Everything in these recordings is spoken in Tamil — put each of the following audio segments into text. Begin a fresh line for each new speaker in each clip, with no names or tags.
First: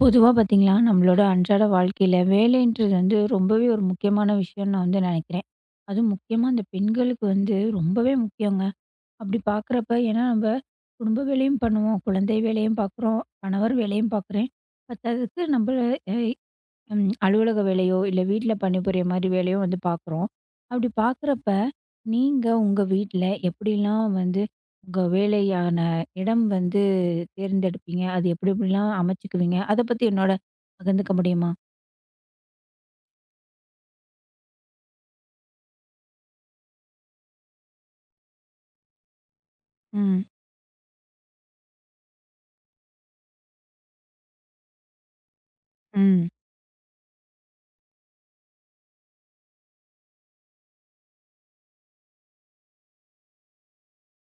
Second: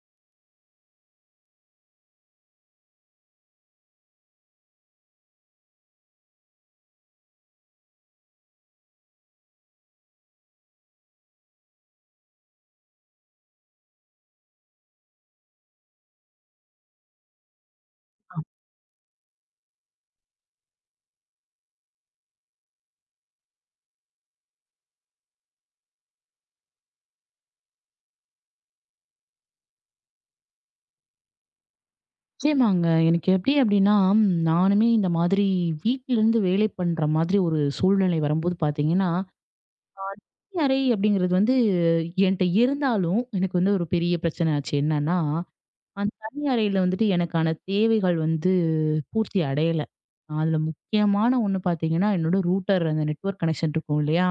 பொதுவா பார்த்தீங்களா, நம்மளோட அன்றாட வாழ்க்கையில வேலைன்றது வந்து ரொம்பவே ஒரு முக்கியமான விஷயம்னு நான் வந்து நினைக்கிறேன். அதுவும் முக்கியமா அந்த பெண்களுக்கு வந்து ரொம்பவே முக்கியங்க. அப்படி பார்க்குறப்ப ஏன்னா நம்ம குடும்ப வேலையும் பண்ணுவோம், குழந்தை வேலையும் பார்க்குறோம், கணவர் வேலையும் பார்க்குறேன். பத்தாததுக்கு நம்ம அ ம் அலுவலக வேலையோ, இல்ல வீட்ல பணிபுரிய மாரி வேலையோ வந்து பார்க்குறோம். அப்படி பார்க்குறப்ப நீங்க உங்க வீட்ல எப்படிலாம் வந்து உங்க வேலையான இடம் வந்து தேர்ந்தெடுப்பீங்க? அது எப்டி எப்டிலாம் அமைச்சுக்குவீங்க? அத பத்தி என்னோட பகிர்ந்துக்க முடியுமா?
நிச்சயமாங்க. எனக்கு எப்படி அப்படின்னா, நானுமே இந்த மாதிரி வீட்டிலிருந்து வேலை பண்ற மாதிரி ஒரு சூழ்நிலை வரும்போது பார்த்தீங்கன்னா,
ம்,
தனி அறை அப்படிங்கிறது வந்து என்ட்ட இருந்தாலும், எனக்கு வந்து ஒரு பெரிய பிரச்சனை ஆச்சு. என்னன்னா, அந்த
ம்.
தனி அறையில வந்துட்டு எனக்கான தேவைகள் வந்து பூர்த்தி அடையல. அதுல முக்கியமான ஒண்ணு பார்த்தீங்கன்னா, என்னோட ரூட்டர் அந்த நெட்வொர்க் கனெக்ஷன் இருக்கும் இல்லையா?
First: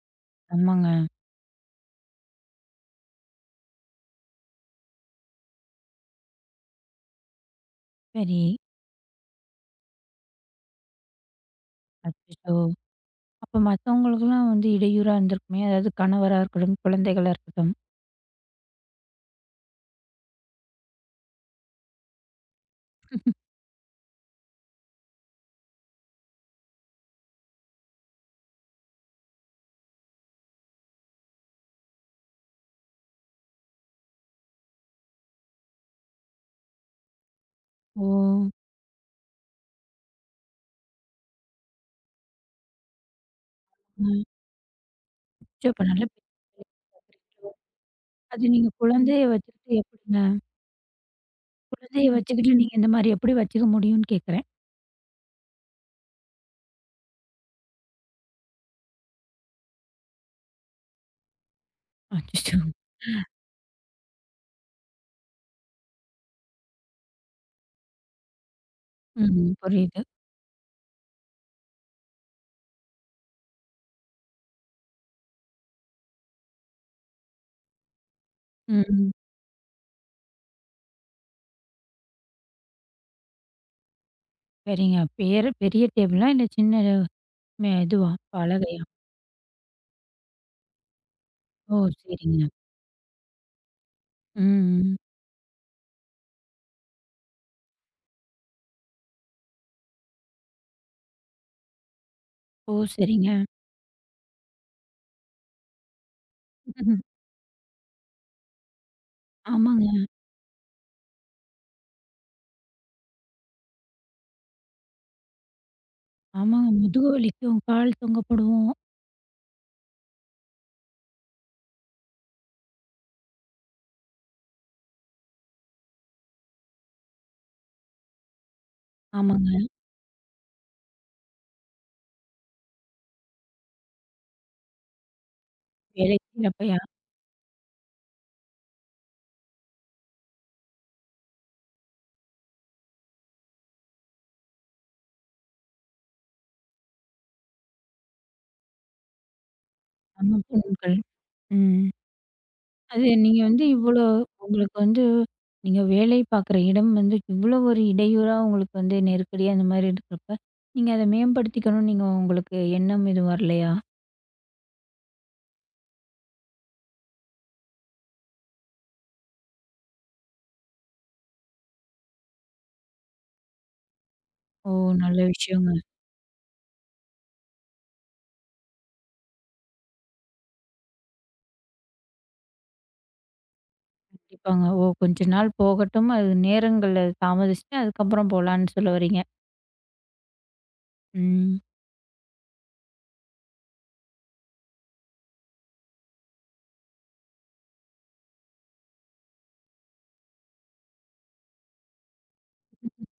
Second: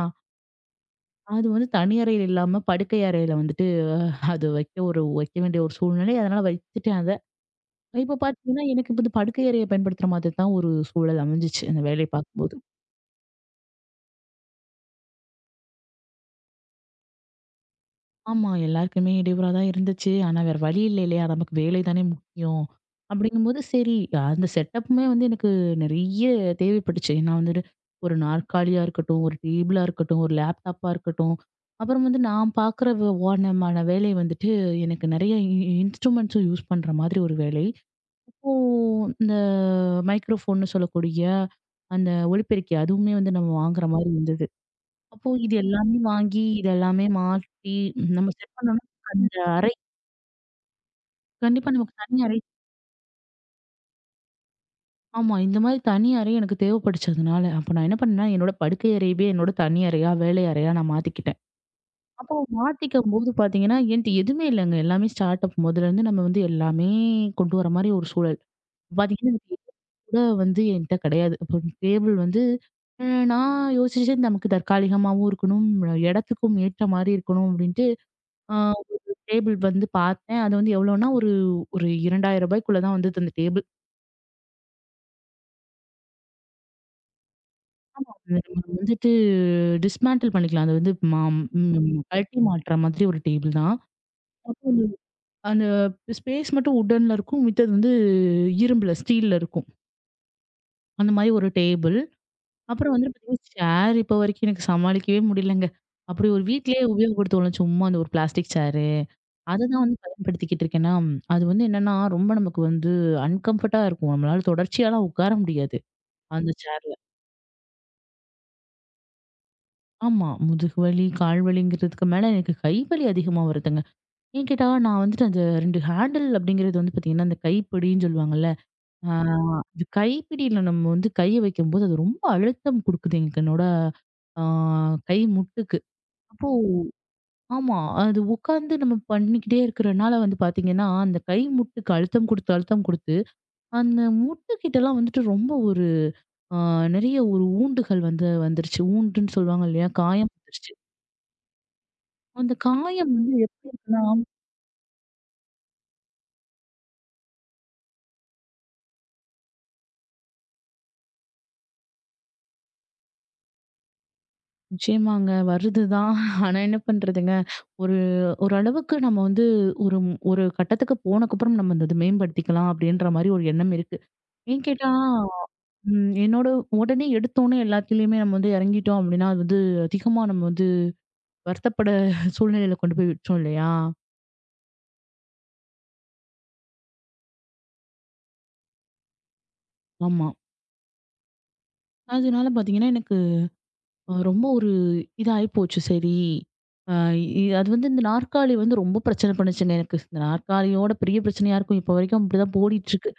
ஆமாங்க.
அது வந்து தனி அறையில இல்லாம படுக்கை அறையில வந்துட்டு அது வைக்க வேண்டிய ஒரு சூழ்நிலை. அதனால வச்சுட்டேன் அத. இப்ப
சரி.
பார்த்தீங்கன்னா, எனக்கு வந்து படுக்கை அறைய பயன்படுத்துற மாதிரி தான் ஒரு சூழல் அமைஞ்சுச்சு, அந்த வேலைய
அச்சச்சோ!
பார்க்கும்போது.
அப்ப மத்தவங்களுக்கெல்லாம் வந்து இடையூறா இருந்திருக்குமே! அதாவது கணவரா இருக்கட்டும், குழந்தைகளா இருக்கட்டும்.
ஆமா, எல்லாருக்குமே இடையூறா தான் இருந்துச்சு. ஆனா வேற வழி இல்ல இல்லையா? நமக்கு வேலை தானே முக்கியம். அப்படிங்கும்போது சரி, அந்த செட்டப்புமே வந்து எனக்கு நெறைய தேவைப்பட்டுச்சு. ஏன்னா வந்துட்டு, ஒரு நாற்காலியா இருக்கட்டும், ஒரு டேபிளா இருக்கட்டும், ஒரு லேப்டாப்பா இருக்கட்டும். அப்புறம் வந்து நான் பார்க்குற ஓனமான வேலை வந்துட்டு, எனக்கு நெறைய இன்ஸ்ட்ருமெண்ட்ஸும் யூஸ் பண்ற மாதிரி ஒரு வேலை.
ஓ!
அப்போ இந்த மைக்ரோஃபோன்னு சொல்லக்கூடிய அந்த ஒலிபெருக்கி அதுவுமே வந்து நம்ம வாங்குற மாரி
ம்.
இருந்தது. அப்போ இது
அச்சோ! அப்ப
எல்லாமே
நல்ல
வாங்கி,
பேச்சு.
இது எல்லாமே மாட்டி நம்ம
அது
செட்
நீங்க
பண்ணோம்னா,
குழந்தைய
அந்த அறை
வச்சுக்கிட்டு எப்படிங்க?
கண்டிப்பா நமக்கு
குழந்தைய
தனி அறை.
வச்சுக்கிட்டு நீங்க இந்த மாரி எப்படி வச்சுக்க முடியும்னு கேட்கிறேன்?
ஆமா, இந்த மாரி தனி அறை எனக்கு தேவைப்படுச்சதுனால, அப்ப நான் என்ன பண்ணேன்னா, என்னோட படுக்கை அறையவே என்னோட தனி அறையா, வேலை அறையா நான் மாத்திக்கிட்டேன். அப்போ
அச்சச்சோ!
மாத்திக்கும்போது பார்த்தீங்கன்னா, என்ட்ட எதுவுமே இல்லங்க. எல்லாமே ஸ்டார்ட் அப் முதல்லேருந்து நம்ம வந்து எல்லாமே கொண்டு வர மாரி ஒரு சூழல். பார்த்தீங்கன்னா, எனக்கு
ம். புரியுது.
கூட வந்து என்கிட்ட கிடையாது. அப்போ டேபிள் வந்து அ நான் யோசிச்சேன் நமக்கு தற்காலிகமாவும் இருக்கணும், இடத்துக்கும் ஏற்ற மாரி இருக்கணும் அப்படின்ட்டு, அ
ம்.
டேபிள் வந்து பார்த்தேன். அது வந்து எவ்வளோனா ஒரு ஒரு ரூ. 2000 தான் வந்தது அந்த டேபிள்.
சரிங்க. பேர பெரிய டேபிளா? இல்ல சின்ன இதுவா?
நம்ம
பலகையா?
வந்துட்டு டிஸ்மேண்டில் பண்ணிக்கலாம். அது வந்து மா
ஓ!
ம் கழட்டி
சரிங்க.
மாட்ற மாதிரி ஒரு டேபிள் தான். அப்போ
ம்.
அந்த ஸ்பேஸ் மட்டும் வுட்டன்ல இருக்கும். மித்தது வந்து இரும்புல, ஸ்டீல்ல இருக்கும். அந்த மாரி ஒரு டேபிள்.
ஓ!
அப்புறம் வந்து
சரிங்க.
பார்த்தீங்கன்னா, சேர் இப்போ வரைக்கும் எனக்கு சமாளிக்கவே முடியலங்க. அப்படி ஒரு வீட்லயே உபயோகப்படுத்துவோம்ல சும்மா அந்த ஒரு பிளாஸ்டிக் சேரு. அததான்
ஆமாங்க,
வந்து பயன்படுத்திக்கிட்டு இருக்கேன்னா, அது வந்து என்னன்னா, ரொம்ப நமக்கு வந்து அன்கம்ஃபர்ட்டா இருக்கும். நம்மளால தொடர்ச்சியாலாம் உட்கார முடியாது, அந்த
ஆமாங்க.
சேர்ல.
முதுகு வலிக்கும், கால் தொங்க போடுவோம்.
ஆமா. முதுகு வலி, கால் வலிங்கிறதுக்கு மேல எனக்கு கை வலி அதிகமா வருதுங்க. ஏன் கேட்டா, நான் வந்துட்டு அந்த 2 ஹேண்டில் அப்படிங்கிறது வந்து பார்த்தீங்கன்னா, அந்த கைப்பிடின்னு சொல்லுவாங்கல்ல. ஆ
ஆமாங்க.
அது கைப்பிடியில நம்ம வந்து கைய வைக்கும்போது, அது ரொம்ப அழுத்தம் குடுக்குது எனக்கு என்னோட ஆ கை முட்டுக்கு.
வேலைக்கு
அப்போ
செய்றப்பயா
ஆமா. அது உட்கார்ந்து நம்ம பண்ணிக்கிட்டே இருக்கிறனால வந்து பாத்தீங்கன்னா, அந்த கை முட்டுக்கு அழுத்தம் குடுத்து, அழுத்தம் குடுத்து, அந்த முட்டு கிட்டலாம் வந்துட்டு ரொம்ப ஒரு அ நெறைய ஒரு ஊண்டுகள் வந்து வந்துருச்சு. ஊண்டுன்னு சொல்லுவாங்க இல்லையா? காயம்
ஆமா
வந்துருச்சு.
பெண்கள். ம்.
அந்த
அது
காயம் வந்து
நீங்க வந்து
எப்படி
இவ்வளோ
இருக்குன்னா
உங்களுக்கு வந்து நீங்க வேலை பார்க்குற இடம் வந்து இவ்வளோ ஒரு இடையூறா உங்களுக்கு வந்து நெருக்கடியா இந்த மாரி இருக்கிறப்ப, நீங்க அத மேம்படுத்திக்கணும்னு நீங்க உங்களுக்கு எண்ணம் எதுவும் வரலையா?
நிச்சயமாங்க வருதுதான். ஆனா என்ன பண்றதுங்க? ஒரு ஓரளவுக்கு நம்ம வந்து ஒரு ஒரு கட்டத்துக்கு போனக்கப்புறம் நம்ம அந்த இது மேம்படுத்திக்கலாம் அப்படின்ற மாரி ஒரு எண்ணம் இருக்கு. ஏன்
ஓ!
கேட்டா
நல்ல விஷயங்க.
என்னோட உடனே எடுத்தோனே எல்லாத்துலயுமே நம்ம வந்து இறங்கிட்டோம் அப்படின்னா, அது வந்து அதிகமா நம்ம வந்து வருத்தப்பட சூழ்நிலையில கொண்டு போய் விட்டுரும் இல்லையா?
கண்டிப்பாங்க. ஓ! கொஞ்ச நாள் போகட்டும். அது நேரங்கள்ல தாமதிச்சுட்டு அதுக்கப்புறம் போலான்னு சொல்ல வர்றீங்க.
ஆமா.
ம்.
அதனால பார்த்தீங்கன்னா, எனக்கு ரொம்ப ஒரு இதாயி போச்சு. சரி, அ இ அது வந்து இந்த நாற்காலி வந்து ரொம்ப பிரச்சனை பண்ணுச்சுங்க எனக்கு. இந்த நாற்காலியோட பெரிய பிரச்சனையா இருக்கும். இப்போ வரைக்கும் அப்படிதான் ஓடிட்டுருக்கு.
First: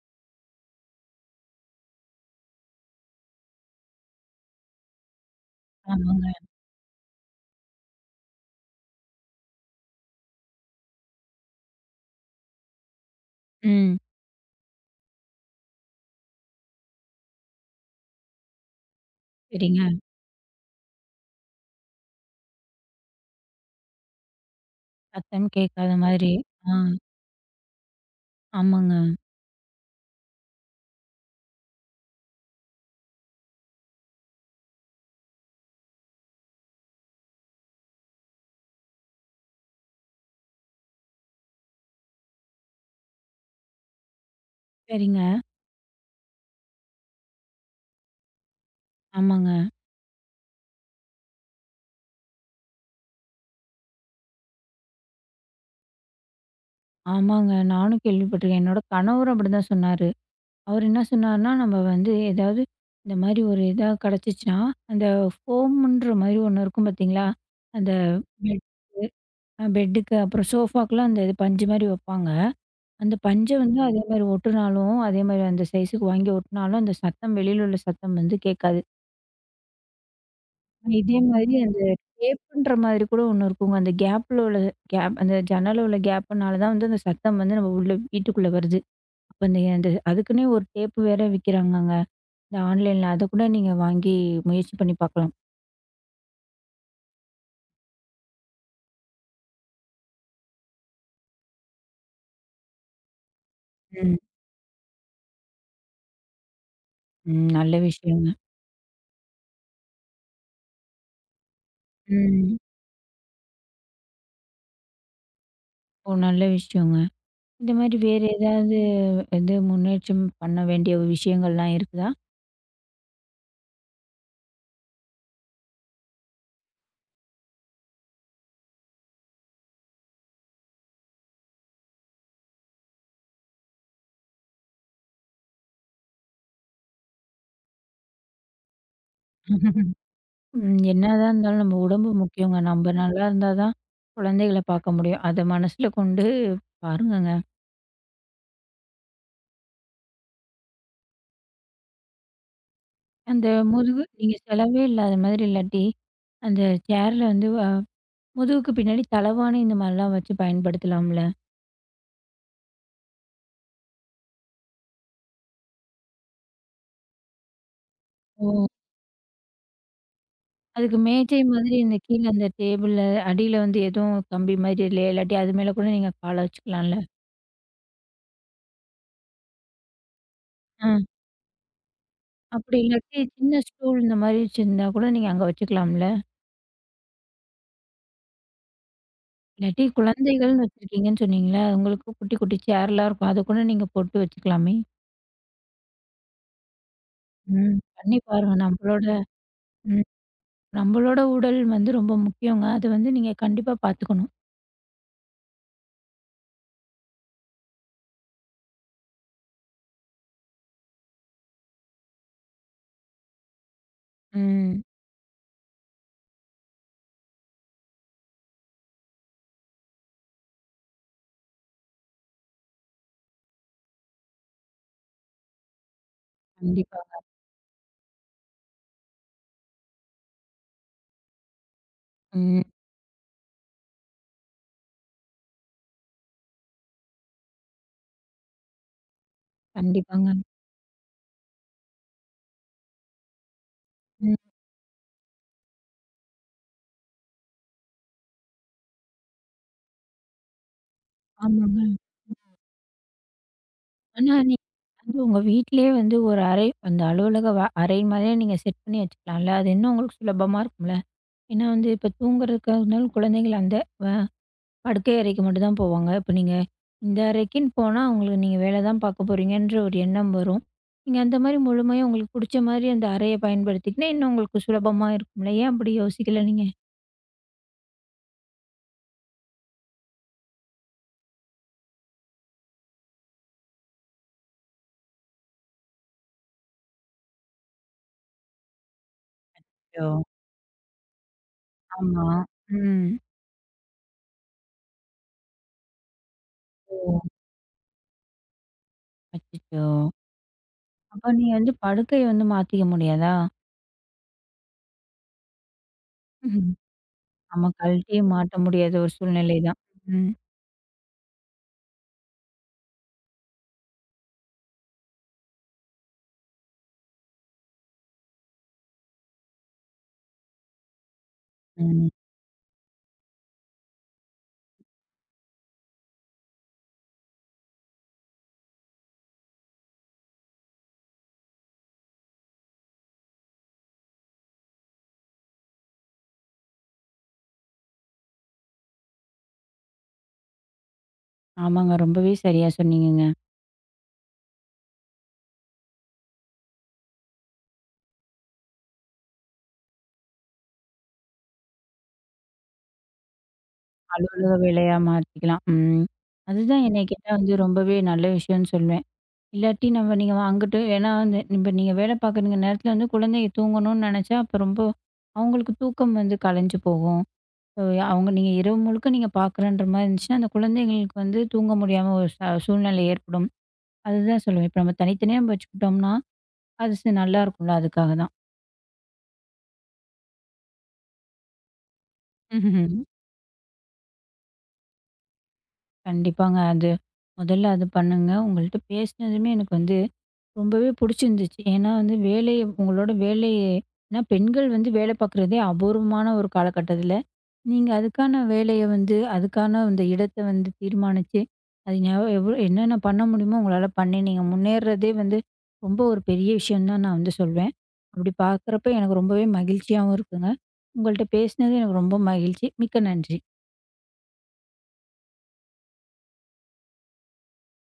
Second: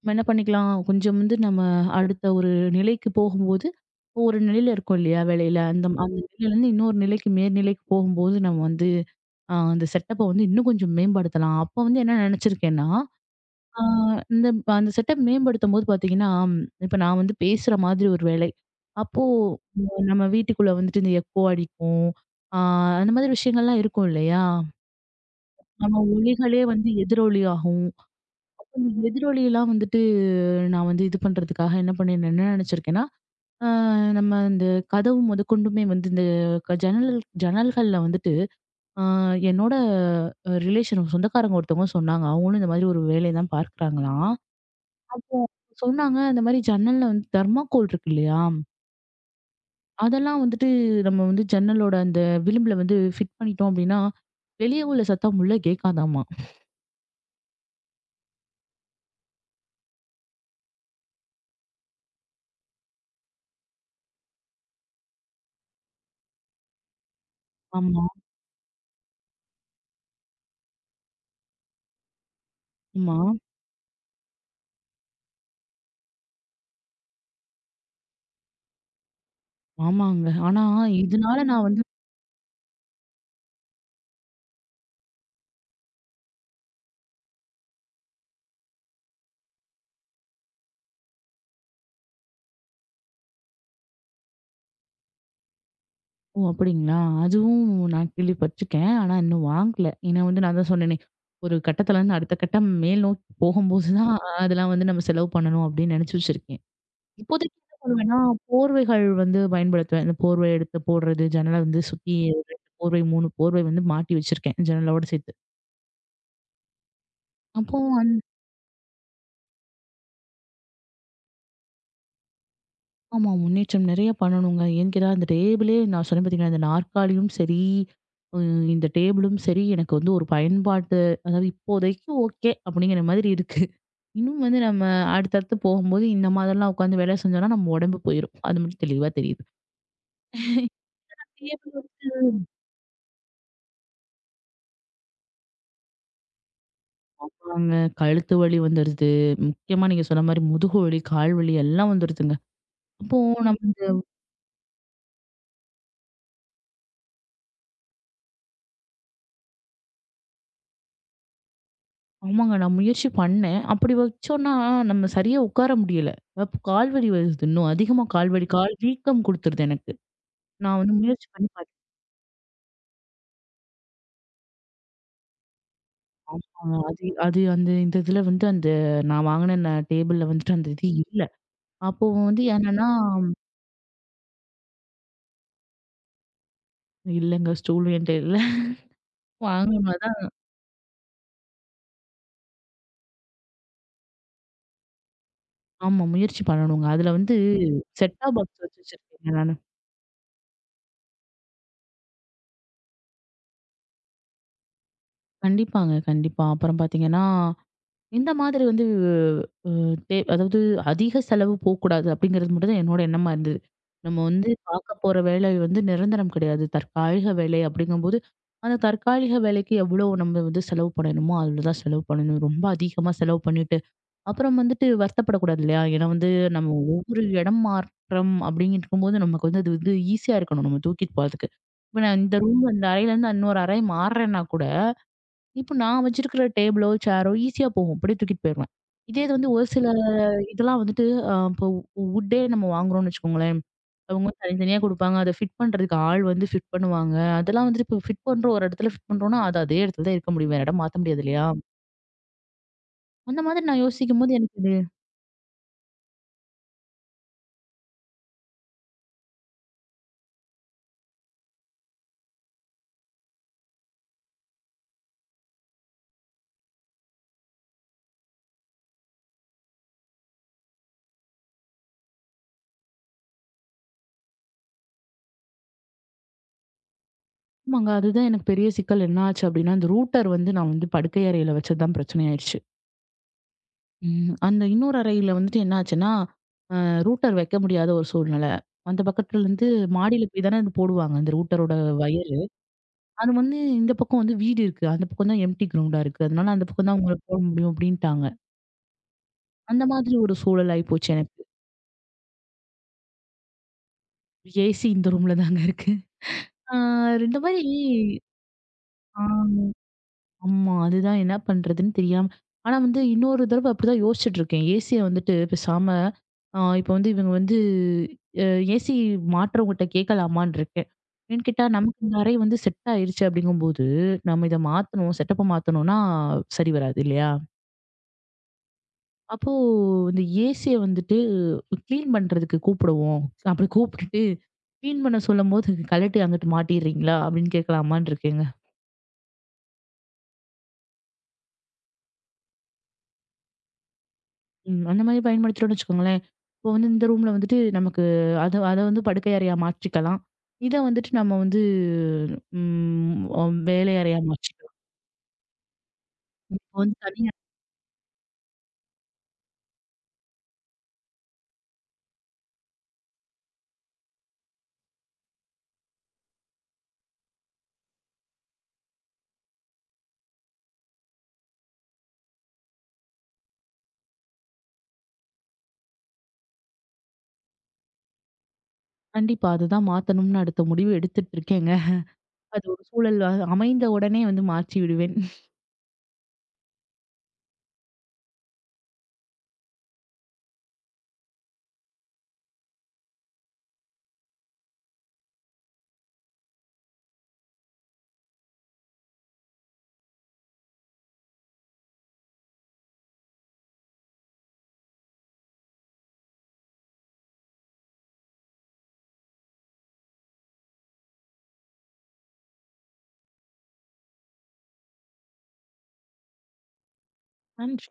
நம்ம என்ன பண்ணிக்கலாம், கொஞ்சம் வந்து நம்ம அடுத்த ஒரு நிலைக்கு போகும்போது, ஒரு நிலையில இருக்கோம் இல்லையா வேலையில, அந்த அந்த
ஆமாங்க.
நிலையிலேருந்து இன்னொரு நிலைக்கு மேல்நிலைக்கு போகும்போது நம்ம வந்து அந்த செட்டப்ப வந்து இன்னும் கொஞ்சம் மேம்படுத்தலாம். அப்ப வந்து என்ன நினைச்சிருக்கேன்னா, ஆ
ம்.
இந்த அந்த செட்டப் மேம்படுத்தும்போது பார்த்தீங்கன்னா, இப்ப நான் வந்து பேசுற மாதிரி ஒரு வேலை. அப்போ
சரிங்க.
நம்ம வீட்டுக்குள்ள வந்துட்டு இந்த எக்கோ அடிக்கும். ஆ அந்த மாதிரி விஷயங்கள்லாம் இருக்கும் இல்லையா?
சத்தம் கேட்காத
நம்ம
மாதிரி.
ஒலிகளே
ஆ,
வந்து எதிரொலி ஆகும். இந்த
ஆமாங்க.
எதிரொலிலாம் வந்துட்டு நான் வந்து இது பண்றதுக்காக என்ன பண்ணிருந்தேன் என்ன நினைச்சிருக்கேன்னா, ஆ நம்ம இந்த கதவு முதற்கொண்டுமே வந்து இந்த க ஜன்னல் ஜன்னல்கள்ல வந்துட்டு ஆ என்னோட ரிலேஷன் சொந்தக்காரங்க ஒருத்தவங்க சொன்னாங்க. அவங்களும் இந்த மாதிரி ஒரு வேலைய தான் பார்க்குறாங்களாம்.
சரிங்க.
அப்போ சொன்னாங்க அந்த மாதிரி ஜன்னல்ல வந்து தெர்மாக்கோல் இருக்கு இல்லையா?
ஆமாங்க,
அதெல்லாம் வந்துட்டு நம்ம வந்து ஜன்னலோட அந்த விளிம்புல வந்து ஃபிட் பண்ணிட்டோம் அப்படின்னா, வெளிய உள்ள சத்தம் உள்ள கேட்காதாமா.
ஆமாங்க. நானும் கேள்விப்பட்டுருக்கேன். என்னோட கணவரும் அப்படிதான் சொன்னாரு. அவரு என்ன சொன்னாருன்னா, நம்ம வந்து ஏதாவது இந்த மாரி ஒரு இதா கிடைச்சிச்சுன்னா, அந்த ஃபோம்ன்ற மாரி ஒண்ணு இருக்கும் பார்த்தீங்களா? அந்த
ஆமா,
பெட் பெட்டுக்கு அப்புறம் சோஃபாக்குலாம் அந்த இது பஞ்சு மாரி வைப்பாங்க. அந்த
ஆமா,
பஞ்ச வந்து அதே மாரி ஒட்டுனாலும், அதே மாரி அந்த சைஸுக்கு வாங்கி ஒட்டுனாலும், அந்த சத்தம் வெளியில உள்ள சத்தம் வந்து கேட்காது.
ஆமாங்க. ஆனா
இதே
இதனால
மாதிரி
நான்
அந்த
வந்து
கேப்புன்ற மாதிரி கூட ஒண்ணு இருக்குங்க. அந்த கேப்ல உள்ள கேப் அந்த ஜன்னல்ல உள்ள கேப்னால தான் வந்து அந்த சத்தம் வந்து நம்ம உள்ள வீட்டுக்குள்ள வருது. அப்ப அந்த அந்த அதுக்குன்னே ஒரு டேப் வேற விக்கிறாங்கங்க. இந்த ஆன்லைன்ல அத கூட நீங்க வாங்கி முயற்சி பண்ணி பார்க்கலாம்.
ஓ! அப்படிங்களா? அதுவும் நான் கேள்விப்பட்டுருக்கேன். ஆனா இன்னும் வாங்கல. ஏன்னா வந்து நான் தான் சொன்னேனே, ஒரு கட்டத்துலருந்து அடுத்த கட்டம் மேல் நோக்கி போகும்போது தான்
ம்.
அதெல்லாம் வந்து நம்ம செலவு பண்ணணும் அப்படின்னு நினைச்சு வச்சிருக்கேன்.
ம்.
இப்போதைக்கு
நல்ல
என்ன பண்ணுவேன்னா,
விஷயங்க.
போர்வைகள் வந்து பயன்படுத்துவேன். இந்த போர்வை எடுத்து போடுறது, ஜன்னல வந்து சுத்தி ஒரு
ம்.
2 போர்வை, 3 போர்வை வந்து மாட்டி வச்சிருக்கேன், ஜன்னலோட சேர்த்து.
ஓ! நல்ல விஷயங்க. இந்த
அப்போ
மாதிரி வேற ஏதாவது வந்து முன்னேற்றம் பண்ண வேண்டிய விஷயங்கள்லாம் இருக்குதா?
ஆமா முன்னேற்றம் நெறைய பண்ணணுங்க. ஏன்னு கேட்டா, அந்த டேபிளே நான் சொன்னேன் பார்த்தீங்களா, இந்த நாற்காலியும் சரி, அ இந்த டேபிளும் சரி, எனக்கு வந்து ஒரு பயன்பாட்டு அதாவது இப்போதைக்கு ஓகே அப்படிங்கிற மாதிரி இருக்கு. இன்னும் வந்து நம்ம அடுத்தடுத்து போகும்போது இந்த மாதிரிலாம் உட்காந்து வேலை செஞ்சோம்னா, நம்ம உடம்பு போயிரும். அது மட்டும் தெளிவா
ம். என்னதான் இருந்தாலும் நம்ம
தெரியுது.
உடம்பு முக்கியங்க. நம்ம நல்லா இருந்தா தான் குழந்தைகள பார்க்க முடியும். அத மனசுல கொண்டு பாருங்கங்க.
ஆமாங்க. கழுத்து வலி வந்துருது. முக்கியமா நீங்க சொன்ன மாரி முதுகு வலி, கால் வலி எல்லாம் வந்துருதுங்க. அப்போ
அந்த
நம்ம இந்த
முதுகு நீங்க செலவே இல்லாத மாதிரி இல்லாட்டி, அந்த சேர்ல வந்து முதுகுக்கு பின்னாடி தலவாணி இந்த மாரிலாம் வச்சு பயன்படுத்தலாம்ல?
ஆமாங்க நான் முயற்சி பண்ணேன். அப்படி வச்சோன்னா, நம்ம சரியா உட்கார முடியல. அப்ப கால் வலி வருது. இன்னும் அதிகமா கால் வலி,
ஓ!
கால் வீக்கம் குடுத்துருது எனக்கு. நான் வந்து
அதுக்கு
முயற்சி
மேஜை
பண்ணி பார்த்தேன்.
மாதிரி இந்த கீழ அந்த டேபிள்ல அடியில வந்து எதுவும் கம்பி மாதிரி இல்லையா? இல்லாட்டி அது மேல கூட நீங்க கால
ஆமா.
வச்சுக்கலாம்ல?
அது அது அந்த இந்த இதுல வந்து அந்த நான் வாங்குன டேபிள்ல வந்துட்டு அந்த இது
ஆ.
இல்ல. அப்போ வந்து
அப்படி
என்னன்னா
இல்லாட்டி சின்ன ஸ்டூல் இந்த மாரி வச்சிருந்தா கூட நீங்க அங்க வச்சுக்கலாம்ல?
இல்லங்க ஸ்டூல் என்ட்ட இல்ல.
இல்லாட்டி
வாங்கணும்னா தான்
குழந்தைகள்னு வச்சிருக்கீங்கன்னு சொன்னீங்கல்ல? உங்களுக்கு குட்டி குட்டி சேர்லாம் இருக்கும். அத கூட நீங்க போட்டு வச்சுக்கலாமே?
ஆமா முயற்சி பண்ணணுங்க. அதுல வந்து
ம். பண்ணி
செட் டாப்
பாருங்க.
பாக்ஸ் வச்சு
நம்மளோட
வச்சிருக்கேங்க.
ம். நம்மளோட உடல் வந்து ரொம்ப முக்கியங்க. அது வந்து நீங்க கண்டிப்பா பார்த்துக்கணும்.
கண்டிப்பாங்க. கண்டிப்பா. அப்புறம் பார்த்தீங்கன்னா, இந்த மாதிரி வந்து அ தே அதாவது அதிக செலவு போக்கூடாது அப்படிங்கிறது மட்டும் தான் என்னோட எண்ணமா இருந்தது. நம்ம வந்து
ம்.
பார்க்க போற வேலை வந்து நிரந்தரம் கிடையாது. தற்காலிக வேலை அப்படிங்கும்போது, அந்த தற்காலிக வேலைக்கு எவ்வளோ நம்ம வந்து செலவு பண்ணணுமோ, அவ்வளோ தான் செலவு பண்ணணும். ரொம்ப அதிகமா செலவு பண்ணிட்டு, அப்புறம் வந்துட்டு வருத்தப்படக்கூடாது இல்லையா? ஏன்னா வந்து நம்ம
கண்டிப்பா.
ஒவ்வொரு இடம் மாற்றம் அப்படின்னு இருக்கும்போது, நமக்கு வந்து அது வந்து ஈஸியா இருக்கணும், நம்ம தூக்கிட்டு போறதுக்கு. இப்ப நான் இந்த
ம்.
ரூம் இந்த அறையிலேருந்து இன்னொரு அறை மாறுறேன்னா கூட இப்போ நான் வச்சிருக்கிற டேபிளோ, சேரோ ஈஸியா போகும். அப்படியே தூக்கிட்டு போயிருவேன். இதே இது வந்து ஒரு சில
கண்டிப்பாங்க.
இதெல்லாம் வந்துட்டு இப்போ வுட்டே நம்ம வாங்குறோம்னு வச்சுக்கோங்களேன். அவங்க
ம்.
வந்து தனித்தனியா குடுப்பாங்க. அத ஃபிட் பண்றதுக்கு ஆள் வந்து ஃபிட் பண்ணுவாங்க. அதெல்லாம் வந்துட்டு இப்போ ஃபிட் பண்றோம் ஒரு இடத்துல ஃபிட் பண்றோம்னா, அது அதே இடத்துல தான் இருக்க முடியும். வேற இடம் மாத்த முடியாது இல்லையா?
ஆமாங்க.
அந்த மாதிரி நான்
ஆனா,
யோசிக்கும்போது எனக்கு
நீங்க
இது
வந்து உங்க வீட்லயே வந்து ஒரு அறை அந்த அலுவலக அறை மாதிரியே நீங்க செட் பண்ணி வச்சுக்கலாம்ல. அது இன்னும் உங்களுக்கு சுலபமா இருக்கும்ல. ஏன்னா வந்து இப்ப தூங்குறதுக்காகனாலும் குழந்தைகள் அந்த வ படுக்கை அறைக்கு மட்டும் தான் போவாங்க. இப்ப நீங்க இந்த அறைக்குன்னு போனா, உங்களுக்கு நீங்க வேல தான் பார்க்க போறீங்கன்ற ஒரு எண்ணம் வரும். நீங்க அந்த மாரி முழுமையா உங்களுக்கு புடிச்ச மாரி அந்த அறைய பயன்படுத்திக்கினா, இன்னும் உங்களுக்கு சுலபமா இருக்கும்ல. ஏன் அப்படி யோசிக்கல நீங்க?
ஆமாங்க. அதுதான் எனக்கு பெரிய சிக்கல். என்ன ஆச்சு அப்படின்னா, அந்த ரூட்டர் வந்து நான் வந்து படுக்கை அறையில வச்சது தான் பிரச்சனை ஆயிருச்சு. ம். அந்த இன்னொரு அறையில வந்துட்டு என்ன ஆச்சுன்னா, அ ரூட்டர் வைக்க முடியாத ஒரு சூழ்நிலை. அந்த பக்கத்துலருந்து மாடியில போய் தானே அது போடுவாங்க, அந்த ரூட்டரோட
ஆமா.
வயரு.
ம்.
அது வந்து இந்த பக்கம் வந்து வீடு இருக்கு. அந்த பக்கம் தான் எம்ப்டி கிரவுண்டா இருக்கு. அதனால அந்த பக்கம் தான் அவங்கள
ஓ!
போட முடியும் அப்படின்ட்டாங்க. அந்த
அச்சச்சோ!
மாதிரி ஒரு சூழல் ஆயி போச்சு
அப்ப
எனக்கு.
நீங்க வந்து படுக்கைய வந்து மாத்திக்க முடியாதா?
ஏசி இந்த ரூம்ல தாங்க இருக்கு.
ம்ஹ்ம்.
ஆ இந்த மாரி
ஆமா. கழட்டியே மாட்ட முடியாத ஒரு
ஆ.
சூழ்நிலை தான். ம்.
ஆமா. அதுதான் என்ன பண்றதுன்னு தெரியாம ஆனா வந்து இன்னொரு தடவ அப்படிதான் யோசிச்சுட்டு இருக்கேன். ஏசிய வந்துட்டு பேசாம இப்போ வந்து இவங்க வந்து அ ஏசி மாற்றவங்ககிட்ட கேட்கலாமான்னு இருக்கேன். ஏன்னு கேட்டா, நமக்கு
ம்.
இந்த அறை வந்து செட் ஆயிருச்சு அப்படிங்கும்போது, நம்ம இத மாத்தணும், செட்டப்ப மாத்தணும்னா சரி வராது இல்லையா? அப்போ இந்த ஏசிய வந்துட்டு கிளீன் பண்றதுக்கு கூப்பிடுவோம். அப்படி கூப்பிட்டுட்டு கிளீன் பண்ண சொல்லும்போது, "கழட்டி அங்கிட்டு மாட்டிர்றீங்களா?" அப்படின்னு கேட்கலாமான்னு இருக்கேங்க.
ஆமாங்க. ரொம்பவே சரியா சொன்னீங்கங்க.
ம். அந்த மாரி பயன்படுத்துறோம்னு வச்சுக்கோங்களேன். இப்போ வந்து இந்த ரூம்ல வந்துட்டு நமக்கு அத அத வந்து படுக்கை அறையா மாற்றிக்கலாம். இத வந்துட்டு நம்ம வந்து ம் அ வேலை அறையா
அலுவலக
மாற்றிக்கலாம்.
வேலையா மாத்திக்கலாம். ம்.
இப்போ
அதுதான்
வந்து
என்னைய கேட்டா
தனியா
வந்து ரொம்பவே நல்ல விஷயம்னு சொல்லுவேன். இல்லாட்டி நம்ம நீங்க அங்கிட்டு ஏன்னா வந்து இப்ப நீங்க வேலை பார்க்குறீங்க நேரத்துல வந்து குழந்தைங்க தூங்கணும்னு நெனச்சா, அப்ப ரொம்ப அவங்களுக்கு தூக்கம் வந்து கலைஞ்சு போகும். ஓ! அவங்க நீங்க இரவு முழுக்க நீங்க பார்க்குறன்ற மாரி இருந்துச்சுன்னா, அந்த குழந்தைங்களுக்கு வந்து தூங்க முடியாம ஒரு சூழ்நிலை ஏற்படும். அதுதான் சொல்லுவேன். இப்ப நம்ம தனித்தனியா நம்ம வச்சுக்கிட்டோம்னா, அது நல்லாயிருக்கும்ல அதுக்காக தான்.
கண்டிப்பா அதுதான் மாத்தணும்னு அடுத்த முடிவு எடுத்துட்டு இருக்கேங்க. அது ஒரு
ம்ஹ்ம்.
சூழல் அமைந்த உடனே வந்து மாற்றி விடுவேன்.
கண்டிப்பாங்க. அது முதல்ல அது பண்ணுங்க. உங்கள்ட்ட பேசினதுமே எனக்கு வந்து ரொம்பவே புடிச்சிருந்துச்சு. ஏன்னா வந்து வேலை உங்களோட வேலை ஏன்னா பெண்கள் வந்து வேலை பார்க்குறதே அபூர்வமான ஒரு காலகட்டத்தில, நீங்க அதுக்கான வேலைய வந்து, அதுக்கான அந்த இடத்த வந்து தீர்மானிச்சு, அது எவ்ளோ என்னென்ன பண்ண முடியுமோ உங்களால பண்ணி, நீங்க முன்னேறுறதே வந்து ரொம்ப ஒரு பெரிய விஷயம் தான் நான் வந்து சொல்வேன். அப்படி பார்க்குறப்ப எனக்கு ரொம்பவே மகிழ்ச்சியாவும் இருக்குங்க. உங்கள்ட்ட பேசினது எனக்கு ரொம்ப மகிழ்ச்சி. மிக்க நன்றி.
நன்றி.